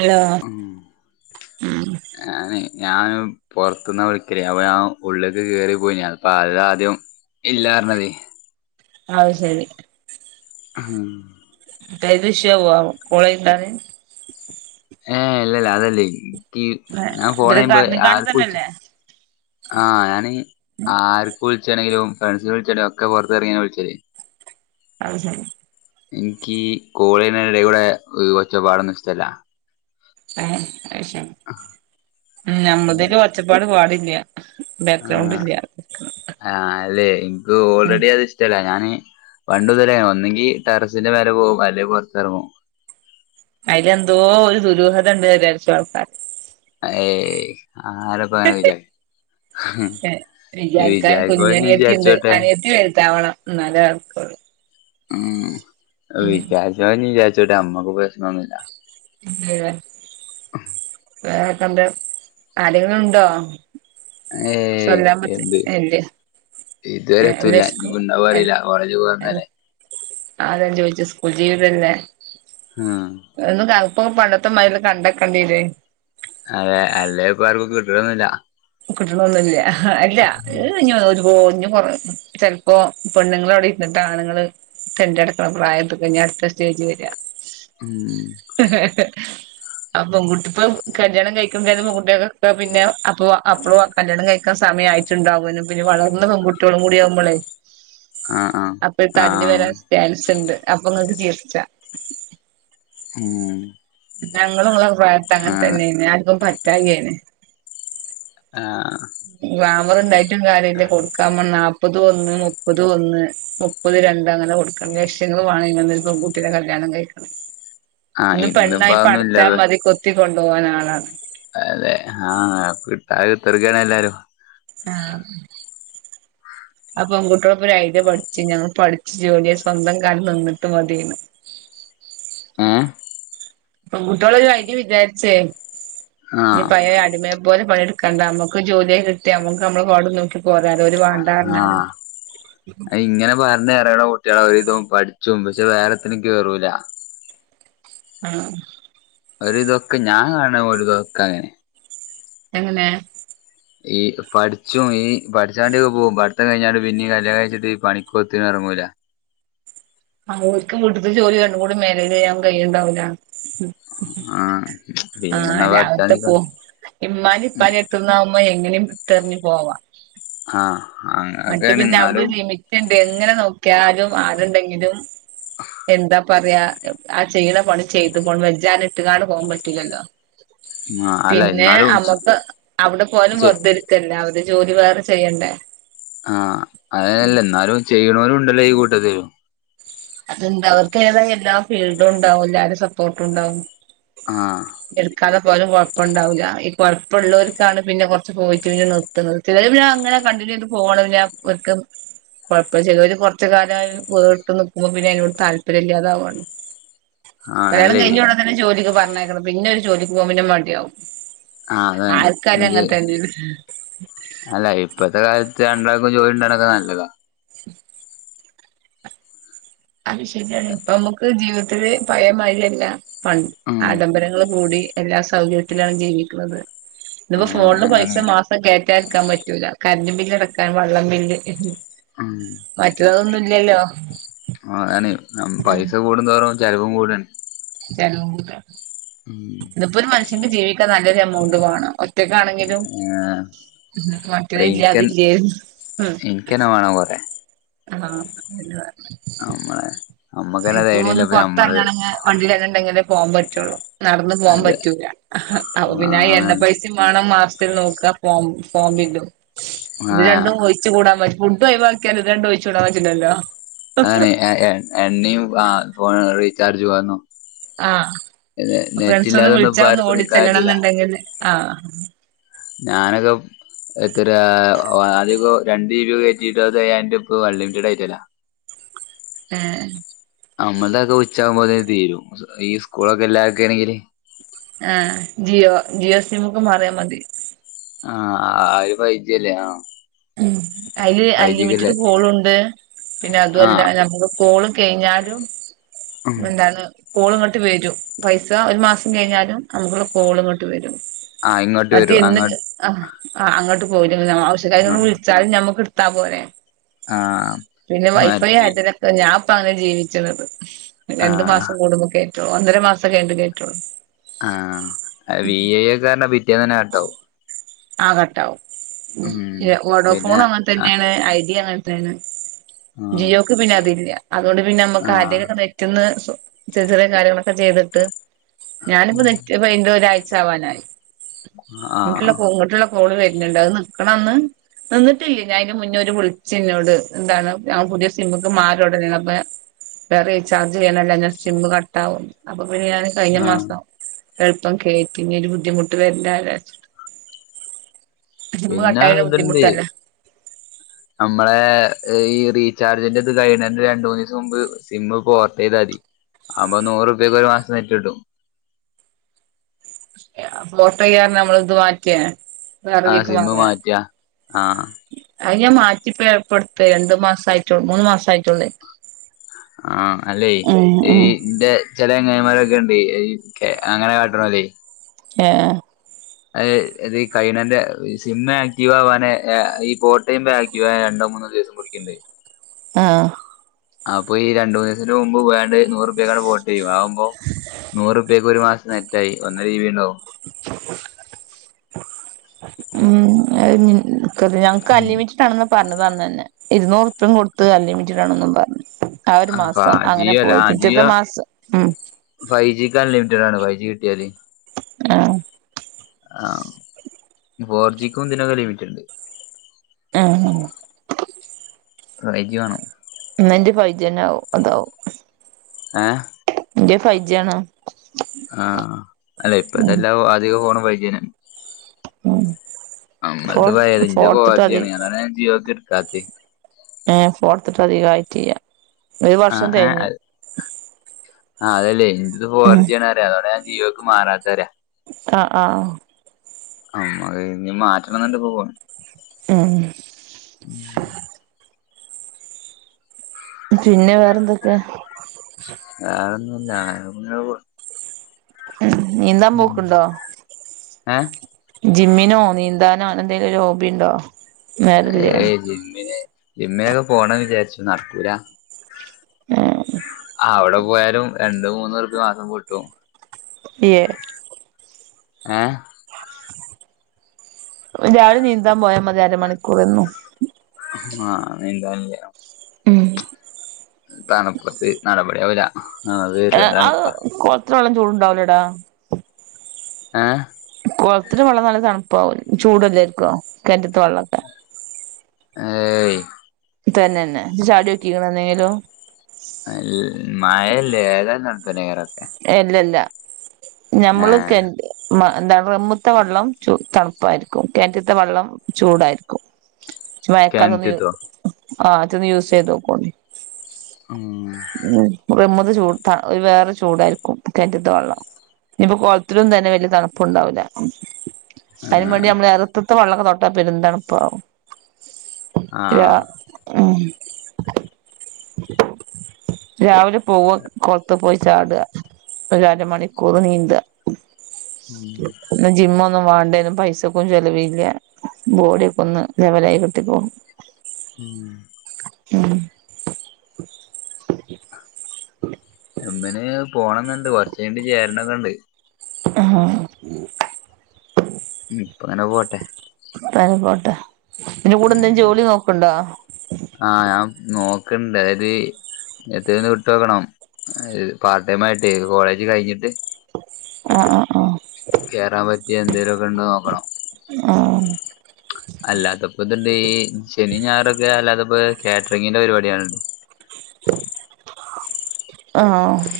Hello ആം ഉം ഞാന് ഞാന് പൊറത്തുന്നാ വിളിക്കല് അപ്പം ഞാ ഉള്ളിലേക്ക് കേറി പോയി [unintelligible] ലാദ്യം ഇല്ലാർഞ്ഞതേ അത് ശരി ആഹ് [unintelligible] കോള് കിട്ടാന് ഏഹ് ഇല്ലല്ല അതല്ലേ ൻക്കീ ഞാൻ ഫോൺ ഇവര് ചെയ്യുമ്പേ കരഞ്ഞിക്കാണ്ട് ആരൊക്കെ വിളിച്ചു തന്നെയല്ലേ ആഹ് ഞാന് ആരൊക്കെ വിളിച്ചാണെങ്കിലും ഫ്രണ്ട്സ് വിളിച്ചാണെങ്കിലും ഒക്കെ പൊറത്ത് ഇറങ്ങിയ വിളിച്ചല്. അത് ശരി എനിക്ക് കോള് ചെയ്യുന്ന എടേ കൂടെ ഒച്ചപ്പാടൊന്നും ഇഷ്ടല്ല. [unintelligible] ഉം ഞമ്മതിലും ഒച്ചപ്പാട് പാടില്ല്യ ആഹ് ആഹ് അല്ലെ എൻക്ക് ഉം ഓൾറെഡി അതിഷ് ട്ടല്ല ഞാന് പണ്ടു ഇതുപോലെ ഒന്നെങ്കി ടെറസിന്റെ മേലേ പോകും അല്ലങ്കി പൊറത്തിറങ്ങും. അയിലെന്തോ ഒരു ദുരൂഹത ഉണ്ട് വിചാരിച്ചും ആൾക്കാര് ഏയ് ആരപ്പ അങ്ങനെ വിചാരി ഏഹ് വിചാരിക്കാന് വിചാരിക്കോല് കുഞ്ഞനിയത്തി ഉണ്ട് വിചാരിച്ചോട്ടെ അനിയത്തി വലുതാവണം ന്നാലെ നടക്കുള്ളു ഉം വിചാരിച്ചവൻ വിചാരിച്ചോട്ടെ മ്മക്ക് പ്രശ്നമൊന്നുമില്ല [unintelligible] വേറൊക്കെന്താ ആരെങ്കിലുണ്ടോ? ഏയ് ശൊല്ലാം പറ്റിയ എന്ത് എയ് ല്ല ഇതുവരെ എത്തൂല്ല ഇനിപ്പോ ണ്ടാവോ അറിയില്ല കോളേജ് സ്കൂ പോക്ന്നല്ലേ അതാ ഞാൻ ചോദിച്ചത് സ്കൂൾ ജീവിതല്ലേ ആഹ ഒന്ന് കപ്പൊ പണ്ടത്ത മാരിയല്ല കണ്ടക്കണ്ടയെരോ അതെ അല്ലേ ഇപ്പ ആർക്കും കിട്ടണൊന്നില്ല കിട്ടണൊന്നുല്ല്യ അല്ല ഉം ഏ ഒരു പോഞ്ഞഞ് കൊ ചെലപ്പോ പെണ്ണുങ്ങൾ അവിടെ ഇരിന്നിട്ട് ആണുങ്ങള് തെണ്ടി നടക്കണ പ്രായം കഴിഞ്ഞ അടുത്ത സ്റ്റേജ് വരിക ഉം ആ പെൺകുട്ടിപ്പൊ കല്യാണം കഴിക്കുമണ്ടും പെൺകുട്ടിയക്കെ പിന്നെ അപ്പോ അപ്പളും ആ കല്യാണം കഴിക്കാൻ സമയ ആയിട്ടുണ്ടകാനും പിന്നെ വളർന്ന പെൺകുട്ടികളും കൂടിആകുമ്പോൾ. ആഹ് ആഹ് അപ്പൊ തല്ല് ആഹ് വരാൻ ചെൻസുണ്ട് ഉണ്ട് അപ്പൊ നിങ്ങക്ക് ചിരികാം ഉ ഞങ്ങളുംനി ങ്ങളെ പ്രായത്ത് അങ്ങനെ തന്നെയ ന്ന്‌ ആർക്കും പറ്റായായിന് ആഹ ഗ്ലാമർ ഉ ണ്ടായിട്ടും കാര്യല്ല കൊടുക്കാൻ നാല്പ്പത് ഒന്ന് മുപ്പത് ഒന്ന് മുപ്പത് രണ്ട് അങ്ങനെ കൊടുക്കണ്ട ലക്ഷങ്ങൾ വേണ ഇങ്ങ പിന്നെ കല്യാണം കഴിക്കണം ആഹ് ഇന്ന് ഇന്നിപ്പോ പെണ്ണായി പടച്ചാ അതൊന്നുല്ലല്ലോ മതി കൊത്തികൊണ്ടോവാൻ ആളാണ് അതെ ആഹ് കിട്ടാതെ കുതിരിക്കുകയാണ് എല്ലാവരും ആഹ് ആഹ് അപ്പൊ പെൺകുറ്റെളും ഒരു അത് ഐഡിയ പഠിച്ച് ഞങ്ങൾ പഠിച്ചു ജോലിയ സ്വന്തം കാലിൽ നിന്നിട്ട് മതി ആഹ് പെൺകുട്ടേളും ഒരു ഐഡിയ വിചാരിച്ചേ ആഹ് പഴേ അടിമ പോലെ പണിഡ്ക്കണ്ട നമ്മക്ക് ജോലിയൊക്കെ കിട്ടിയാ നമ്മക്ക് നമ്മളെ പാടും നോക്കി പോവാലോ ഓരു വാ ആഹ് അത് ഇങ്ങനെ പറ അറിയണ കുട്ടികളെ ഒരുവിധം പഠിച്ചും പക്ഷെ വേറെതിന് കേറൂല്ല ആഹ് ഓരു വിതമൊക്കെ ഞാൻ കാണുന്നതൊക്കെ അങ്ങനെ എങ്ങനെ? ഈ പഠിച്ചും ഈ പഠിച്ചാണ്ടേൊക്കെ ഈ പഠിച്ചൻ ഒക്കെ പോകും പഠിത്തം കഴിഞ്ഞാല് പിന്നെ കല്യാണം കൈച്ചിട്ട് പണിക്കൊത്ത ഇറങ്ങൂല ആ ഓൽക്ക് വീട്ടത്തെ ജോലി രണ്ടും കൂടി മേനേജ് ചെയ്യാൻ കൈയുന്നുണ്ടാവില്ല ആഹ് ആഹ് പിന്നെന്നാ പഠിച്ചാ രാവിൽലെ നിക്ക പോകും ഉമ്മാന്റിം ഉപ്പാന്റി എടുത്തുന്നാവുമ്പോ എങ്ങയും ഇട്ടെറിഞ്ഞു പോവാം. ആഹ് അങ്ങനൊക്കെണ് പിന്നെ അവിടെ ന്നാലും ഒരു ലിമിറ്റ് എങ്ങനെ നോക്കിയാലും ആളു ണ്ടെങ്കിലും എന്താ പറയാ ആ ചെയ്യണ പണി ചെയിതും വെജ്ജാ ഇട്ട്ങ്ങാണ്ട് പോകാൻ പറ്റില്ലല്ലോ ആഹ് അല്ല പിന്നെ എന്നാലും നമുക്ക് അവിടെ പോയാലും ചെയ് വെറുതെ ഇരിക്ക എല്ലാവരും ജോലി വേറെ ചെയ്യണ്ടേ ആഹ് അതല്ല എന്നാലും ചെയ്യണോരും ഉണ്ടല്ലോ ഈ കൂട്ടത്തില് അത്ണ്ട് അവർക്ക് ഏതായ എല്ലാ ഫീൽഡും ഉണ്ടാവും എല്ലാവരുടെയും സപ്പോർട്ടണ്ടാവും ആഹ് പോലും കുഴപ്പണ്ടാവില്ല ഈ കുഴപ്പമുള്ളവർക്കാണ് പിന്നെ കുറച്ച് പോയി കഴിഞ് നിർത്തുന്നത് ചെലര് പിന്ന അങ്ങനെ കണ്ടിന്യൂ ചെയ്ത് പോണം പിന്ന അവർക് കൊഴപ്പല്യ ചിലര് കുറച്ച് കാലമായി വീട്ടുന്നു അപ്പോ പിന്നെ അതിനോട് താല്പര്യമല്ലാതാവാണ് ആഹ് കല്യാണം അല്ലേ കഴിഞ്ഞ ഉടനെ ജോലിക്ക് പറഞ്ഞേക്കണം പിന്നെ ഒരു ജോലിക്ക് പോകാൻ മടിയാവും ആഹ് അതാണ് ആർക്കായാലും ഇത് അങ്ങനെതന്നണ് അല്ല ഇപ്പഴത്തെ കാലത്ത് രണ്ടാൾക്കും ജോലി ഉണ്ടണൊക്കെ നല്ലതാ അത് ശരിയാണ്. ഇപ്പ നമുക്ക് ജീവിതത്തില് പഴയ മാതിരി അല്ല. പൺ ഉം ആഡംബരങ്ങള് കൂടി. എല്ലാ സൗകര്യത്തിലാണ് ജീവിക്കുന്നത്. ഇന്ന്പ്പോ ആഹ് ഫോണില് അതാണ് പൈസ മാസം കേറ്റ ഇരിക്കാൻ പറ്റൂല. കറണ്ട് ബില്ല് അടക്കാൻ, വള്ളം ബില്ല് [inaudible] മറ്റുള്ളതൊന്നുംല്ലല്ലോ. ആ ആന്ന് പൈസ കൂടുംന്തോറും ചെലവും കൂടേണ്. ചെലവും കൂടാ. ഉം. ഇതിപ്പോ ഒരു മനുഷ്യന് ജീവിക്കാൻ നല്ലൊരു എമൗണ്ട് വേണം. ഒറ്റ് ആഹ്. [unintelligible] ഇല്ലാ അതില്ലേ ഉം. എനിക്കന്നെ വേണം കൊറേ ആ ഇല്ല. നമ്മളെ നമ്മക്കന്നെ ഇപ്പൊ തേണില്ല ഒന്ന് അപ്പ നമ്മള് പൊറത്തണങ്ങണങ്ങെ, വണ്ടിൽ എണ്ണ ഉണ്ടെങ്കിലേ പോകാൻ പറ്റുള്ളൂ. നടന്നു പോകാൻ അതെ പറ്റൂല്ല. അപ്പൊ പിന്നെ ആ ആഹ് എണ്ണ പൈ സേം മാണം മാസ്ത്തിൽ നോക്ക ഫോ ഫോൺ ബില്ലും. ഇത് ആഹ് രണ്ടും [unintelligible] ച്ചു കൂടാൻ പറ്റു, ഫുഡ്‌ ഒഴിവാക്കിയാലും ഇത് രണ്ടും ഒഴിച്ച് കൂടാൻ പറ്റുലല്ലോ. ആണ് എണ്ണയും ആ ഫോൺ റീചാർജും ആന്നു. ആ ഫ്രണ്ട്സ് ഒന്ന് നെറ്റില്ലാതൊന്നും ഇപ്പ വിളിച്ചാ ഒന്ന് ആർക്കും നിക്കാൻ ഓടിച്ചെല്ലണം പറ്റൂല എന്നുണ്ടെങ്കില്, ആ ഞാനൊരു എത്ത്റാ ആദ്യ ക്കൊ, രണ്ട് രൂപക്ക് കയറ്റിട്ട് അത് [unintelligible] രൂപക്ക് അൺ ലിമിറ്റഡ് ആയിട്ടല്ലാ. ഏഹ്. നമ്മളത് ഉച്ചാകുമ്പോ അത് തീരും. ഈ സ്കൂളൊക്കെ ഇല്ലാരിക്ക ആണെങ്കില്. ആ ജിയോ ജിയോ സിംക്ക് മാറിയ മതി. ആഹ് ആ അത് ഫൈവ് ജി അല്ലെ ആ. ഉം അതില് അൺലിമിറ്റഡ് കോള് ഉണ്ട്. പിന്നെ അതുവല്ല ആഹ് നമ്മള് കോള് കഴിഞ്ഞാലും എന്താണ്, കോള് ഇങ്ങട്ട് വരും. പൈസ ഒരു മാസം കഴിഞ്ഞാലും നമുക്കുള്ള കോള് ഇങ്ങട്ട് വരും. ആഹ് ഇങ്ങോട്ട് മറ്റേ വരൂ ഇന്ന് അങ്ങോ ആഹ് ആ അങ്ങോട്ട് പോവലില്ല ആവശ്യ കാര് ഒന്ന് വിളിച ചാലും നമ്മക്ക് എട്ത്താ പോരെ. ആഹ് പിന്നെ വൈഫൈ മതി. ആയ്ട്ടിള്ള ഞാൻ പ്പ അങ്ങനെ ജീവിച്ചത്. രണ്ട് ആഹ് മാസ് ത്ത കൂടുമ്പോ കേറ്റോള്ളൂ, ഒന്നര മാസം കഴിഞ്ഞിട്ട് കേറ്റുള്ളൂ. ആഹ് വി ഐ ഒക്കെ ആനെ പിറ്റേന്ന് തന്നെ കട്ട്‌ ആവും. ആ കട്ടാവും. ഉം വോഡോഫോൺ പിന്നെ അങ്ങനെ ആഹ് തന്നെണ് ഐഡിയ അങ്ങനത്തന്നെ. ആഹ് ജിയോക്ക് പിന്നെ അതില്ല. അതുകൊണ്ട് പിന്നെ നമ്മ [unintelligible] ക്ക് ആര്ടേ ആഹ് റ്റ്ന്ന് സൊ ചെറി ചെറിയ കാര്യങ്ങളൊക്കെ ചെയ്തിട്ട്, ഞാനിപ്പോ നെറ്റ് [unintelligible] ഒരാഴ്ച ആവാനായി. ആഹ്. ഇങ്ങോട്ടുള്ള കോള് വരുണുണ്ട് അത് നിൽക്കണ അന്ന്, നിന്നിട്ടില്ല ഞാൻ ഇയ്ന് മുന്നേ ഒര് വിളിച് നോട്. എന്താണ് ഞൻ പുതിയ സിംമക്ക് മാറിയ ഒടനേണ് അപ്പേ, വേറെ റീചാർജ് ചെയ്യാനല്ല ഞൻ സിമ്മ് കട്ട് ആവും. അപ്പൊ പിന്നെ ഞാൻ കഴിഞ്ഞ ആഹ് മാസം എളുപ്പം കേറ്റി ഇനി ഒരു ബുദ്ധിമുട്ട് വരണ്ടാല്ലോ വച്ച്. പിന്നാ കട്ടായാലും ഇതുണ്ട്, ബുദ്ധിമുട്ടല്ലേ നമ്മടേ ഈ റീചാർജിന്റെ ഇത് കഴിണന്റെ രണ്ട് മൂന്ന് ദിവസം മുമ്പ് സിമ്മ് പോർട്ട് ചെയ്താതി. അപ്പൊ നൂറ് റുപ്പിയക്ക് ഒരു മാസത്തെ നെറ്റ് കിട്ടും. പോർടയാന്ന് നമ്മള് ഇത് മാറ്റിയെ. ആഹ് സിമ്മ് മാറ്റിയാ ആഹ്. അയ്ന് ഞാൻ മാറ്റി ഇപ്പ പ്പ ടുത്തെ രണ്ടു മാസം ആയിട്ടുള്ളൂ, മൂന്നു മാസം ആയിട്ടുള്ളേ. ആഹ് അല്ലെ ഈ ഉം ന്റെ, ചെല ചെങ്ങായിമാര്ക്കെണ്ട് എയ് അങ്ങനെ കാട്ട്ണോല്. ഏഹ്. അ ഇത് ഈ കൈനന്റെ സിം ആക്ടീവ ആവാന്, ഈ പോട്ടൈമ് ആക്ടീവ് ആവാൻ രണ്ടോ മൂന്നോ ദിവസം പി പ്ടിക്കൺണ്ടേ ആഹ് അപ്പൊ ഈ രണ്ടൂന്നസത്തിന് മുമ്പ് വേണ്ടേര്ന്നു നൂറുപ്യക്കണ്ട് പോർട്ടിയ്യ്യാ ആവുമ്പോ നൂറുപ്യക്ക് ഒരു മാസ്നെറ്റായി ഒന്നര ജി ബിണ്ടാവും ഉം എയ്ഞിൻക്കറിയാം ക്കല്ലിമിറ്റ്ഡാണന്ന് പർഞ്ഞത് അന്ന ന്നെ ഇരുന്നൂറുപിംകൊടുത്ത്‌ അൻലിമിറ്റഡാണെന്നും പർഞ്ഞു ആഹ് ഒര് അപ്പൊ മാസം അങ്ങനെ ജിയോ പോയി പിറ്റത്തെ മാസ ഉം ഫൈ ജി ക്ക് അൺലിമിറ്റഡാണ് ഫൈ ജി കിട്ട്യാല് ആഹ് ആഹ് ഫോർജീക്കും ഇതിനൊക്കെ ലിമിറ്റ്ണ്ട് ആഹ് ഫൈജിവാണം ന്നന്റെ ഫൈജ്യന്ന്യാവും അതാവും ആഹ് ന്റെ ഫൈജ്യാണ് ആഹ് അല്ല ഉം ഇപ്പത്തല്ലാം ഒ അധിക ഫോണും ഫൈജ്യന്നെ ഉം ഫോർ അമ്മൾത് പയേത് ഇന്റെ ഫോർത്തിട്ട് അധിക ഫോർജ്യാണ് അതാണ് ജിയോക്ക് ട്ക്കാത് ഏ ഫോൺത്ത്ട്ട് അധികായ്റ്റിയ്യ ആഹ് ഏ അഅ് ആഹ് അതല്ലേ ഇൻ്റത് ഉം ഫോർജിയാണ് ട്ടെ അതോണ്ടാഞാ ജി യോക്ക് മാറാത്ത് അറ്യ അഹ് ആഹ് ആഹ് അമ്മ ഇഞ് മാറ്റണംന്ന്ണ്ട് ഫോൺ ചേ [inaudible] പിന്നെ വേറെ എന്തൊക്കെ വേറൊന്നുല്യ ഞാനങ്ങനെ പോണ് ഉം നീന്താമ്പോക്ക്ണ്ടോ ഏ ജിമ്മിനോ നീന്താനോ എന്തെലൊര് ഹോബി ഉണ്ടോ വേറെന്തേ ജിമ്മിന് ജിമ്മിനക്കെ പോണന്ന് വിജാര്ച്ചു നടക്കൂലാ ഏഹ് അവ്ടെ പോയാലും രണ്ടു മൂന്നൂർപ്യ മാസം പൊട്ടും ഏ ഏ രാവിലെ നീന്താമ്പോയാമതി അരമണിക്കൂർ എന്നും ആഹ് നീന്താൻല്ലേ ഉം തണുപ്പത്ത് നടപടി ആവുല ഏ അഹ് കൊൾത്തിലെ വള്ളം ചൂട്ണ്ടാവുലടാ ഏ കൊൾത്തിലെ വള്ളം നല്ല തണുപ്പാവു ചൂടെല്ലായിര്ക്കൊ കെൻറ്റ്ത്തെ വള്ളം ഏയ് തന്നെന്നെ ഇജ് ചാട്യോക്കിക്ക്ണോ ന്നേലും അൽ മയല്ലേ ഏതായലും തൺ പ്പെന്നൈക്കാരം ഒക്കെ എല്ലല്ലാ ഞമ്മൾക്കെൻറ്റി മ എന്താൺ ട്രമ്മ്ത്തെ വള്ളം ചോ തൺപ്പായിര്ക്കും കെൻറ്റ്ത്തെ വള്ളം ചൂടായിര്ക്കും വൈൽ കാൽതൊന്ന് യൂ കിണറ്റത്തോ അഹ് അതൊന്ന് യൂസീ തോക്കോണ്ടി ആഹ് ഉം റമ്മ്ത്തെചൂട് തൺ ഒര് വേറെ ചൂടായ്ര്ക്കും കെൻറ്റ്ത്തെ വള്ളം ഇഞിപോ കൊൾത്തിലും തന്നെ വല്യയ തൺപ്പുണ്ടാവുല ആ അയിനും മാണ്ടി ഞമ്മള് എറത്ത്ത്തെ വള്ളക്കെ തൊട്ടാ പെരും തണ്പ്പാവും ആ അഹ് രാവിലെ പോവ കൊൾത്ത് പോയി ചാടെ ഒര അരമണിക്കൂറ് നീന്ത ഉം. ന്നാ ജിമ്മൊന്നും വാണ്ടേനും പൈസക്കും ചെലവില്ല്യ ബോഡിയൊക്കൊന്ന് ലെവലായി കിട്ടികോളും. ഉം മ് ജ്മ്മ്ന് പോണന്ന്ണ്ട് കൊർച്ചയ്ഞ്ഞിട്ട് ചേര്ണെക്കെണ്ട് ആഹ് ഇപ്പെങ്ങെനെ പോട്ടെ ഇപ്പങ്ങനെ പോട്ടെ ഇതിന്റെ കൂടെന്തേം ഉം ജോലി നോക്ക്ണ്ടോ? ആഹ് ഞാ നോക്ക്ണ്ട് അതായത് എത്തേലൊന്ന് കിട്ടോകണം പാർടേമായിട്ടെ കോളേജ് കഴിഞ്ഞിട്ട് ആഹ് ആഹ് അഹ് കോറാം പറ്റിയ എന്തേലൊക്കെ ഇണ്ടോ നോക്കണം. ആഹ് അല്ലാത്തപ്പെത്ണ്ട് ശനിം ഞായറൊക്കെ അല്ലാത്തപ്പെ കേട്രിങ്ങിന്റെ പരിപാടിയള്ണ്ട് ആഹ്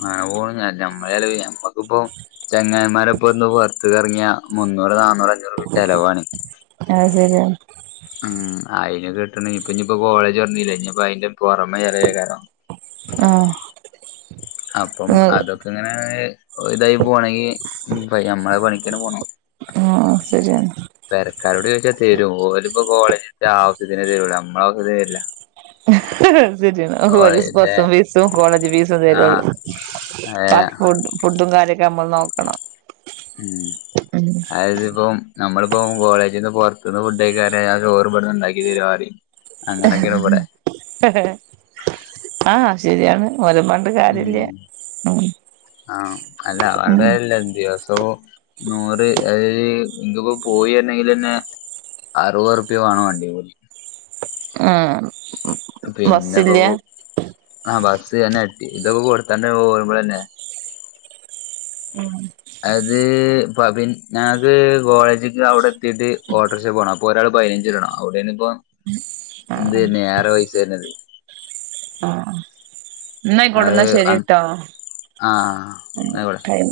മ് അഹോണ്ടാന്നല്ല ഞമ്മളേല് ഞമ്മക്ക്പ്പോ ചെങ്ങായിമാരെപ്പൊന്ന് പൊറത്ത്ക്കെറങ്ങിയ മുന്നൂറ് നാന്നൂറ് അഞ്ഞൂറ്ക്കെ ചെലവാണ് അഹ് സെരിയാണ് ഉം അയിന് കിട്ടണെ ഇപ്പഞ്പ്പോ കോളജ് തൊറന്നിലെ ഇഞ്പ്പയിന്റെ പൊറമെ ചെലവയ്ക്കാരം ആഹ് അപ്പം അതൊക്കെങ്ങനെ ഇതായി പോണെങ്കി നമ്മള് പണിക്കെന്നെ പോണം ആഹ് ആഹാ സെരിയാണ് പെരക്കാരോട് ചോയ്ച്ചാ തെരും ഓല്പ്പ്പം കോളേജിത്തെ ആവുസ്യത്തിനെ തെരൊള്ളൂ ഞമ്മളെ ആവുസ്യത്തിന് തെര്ല്ല അത് സെരിയാണ് ഓര് കോളേജിത്തെ ബസ്സും ഫീസും, കോളേജ് ഫീസും തെരൊള്ളു അഹേ ഫുഡു ഫുഡും കാര്യക്കെ ഞമ്മള് നോക്കണം ഹ്മ്മ് അതായത്പ്പം നമ്മള്പ്പം കോളേജിന്ന് പൊർത്ത്ന്ന് ഫുഡയ്കഴിക്കാനാറഞ്ഞാ ആ ചോറ്ബട്ന്ന് ഇണ്ടാക്കിതെരന്നറിം ആഹ് ശെരിയാണ് ഓലെം പർ മ് ആഹ് അല്ല ഉം പർഞ്ട്ടാര്യല്ല ദിവ സൊ നൂറ് അതായത് ഇന്ക്ക്പ്പോ പോയെര്ന്നെങ്കിലെന്നെ അറുവൊർപ്പ്യ മാണം വണ്ടിക്കൂലി ആഹ് പിന്നെപ്പോ ബസ്സില്ല ആ ബസ്സെന്നെ ഇതൊക്കെ കൊട്ത്താണ്ട് പോകുമ്പളെന്നെ ഉം അത് പ [unintelligible] ഞങ്ങക്ക് കോളേജ്ക്ക് ഔടെത്തിട്ട് ഓട്ടർഷെ പോണം പ്പൊരാള് പയിനഞ്ചിടണം ഔടേണ്പ്പം [inaudible] എന്ത് വെര്ന്നെ ഏറെ പെയ്സെര്ന്നത് ആഹ് ന്നായിക്കോട്ടെ അത് ന്നാ ആഹ് ശരിട്ടോ ഹാ ന്നായ്ക്കോട്ടെ ടൈം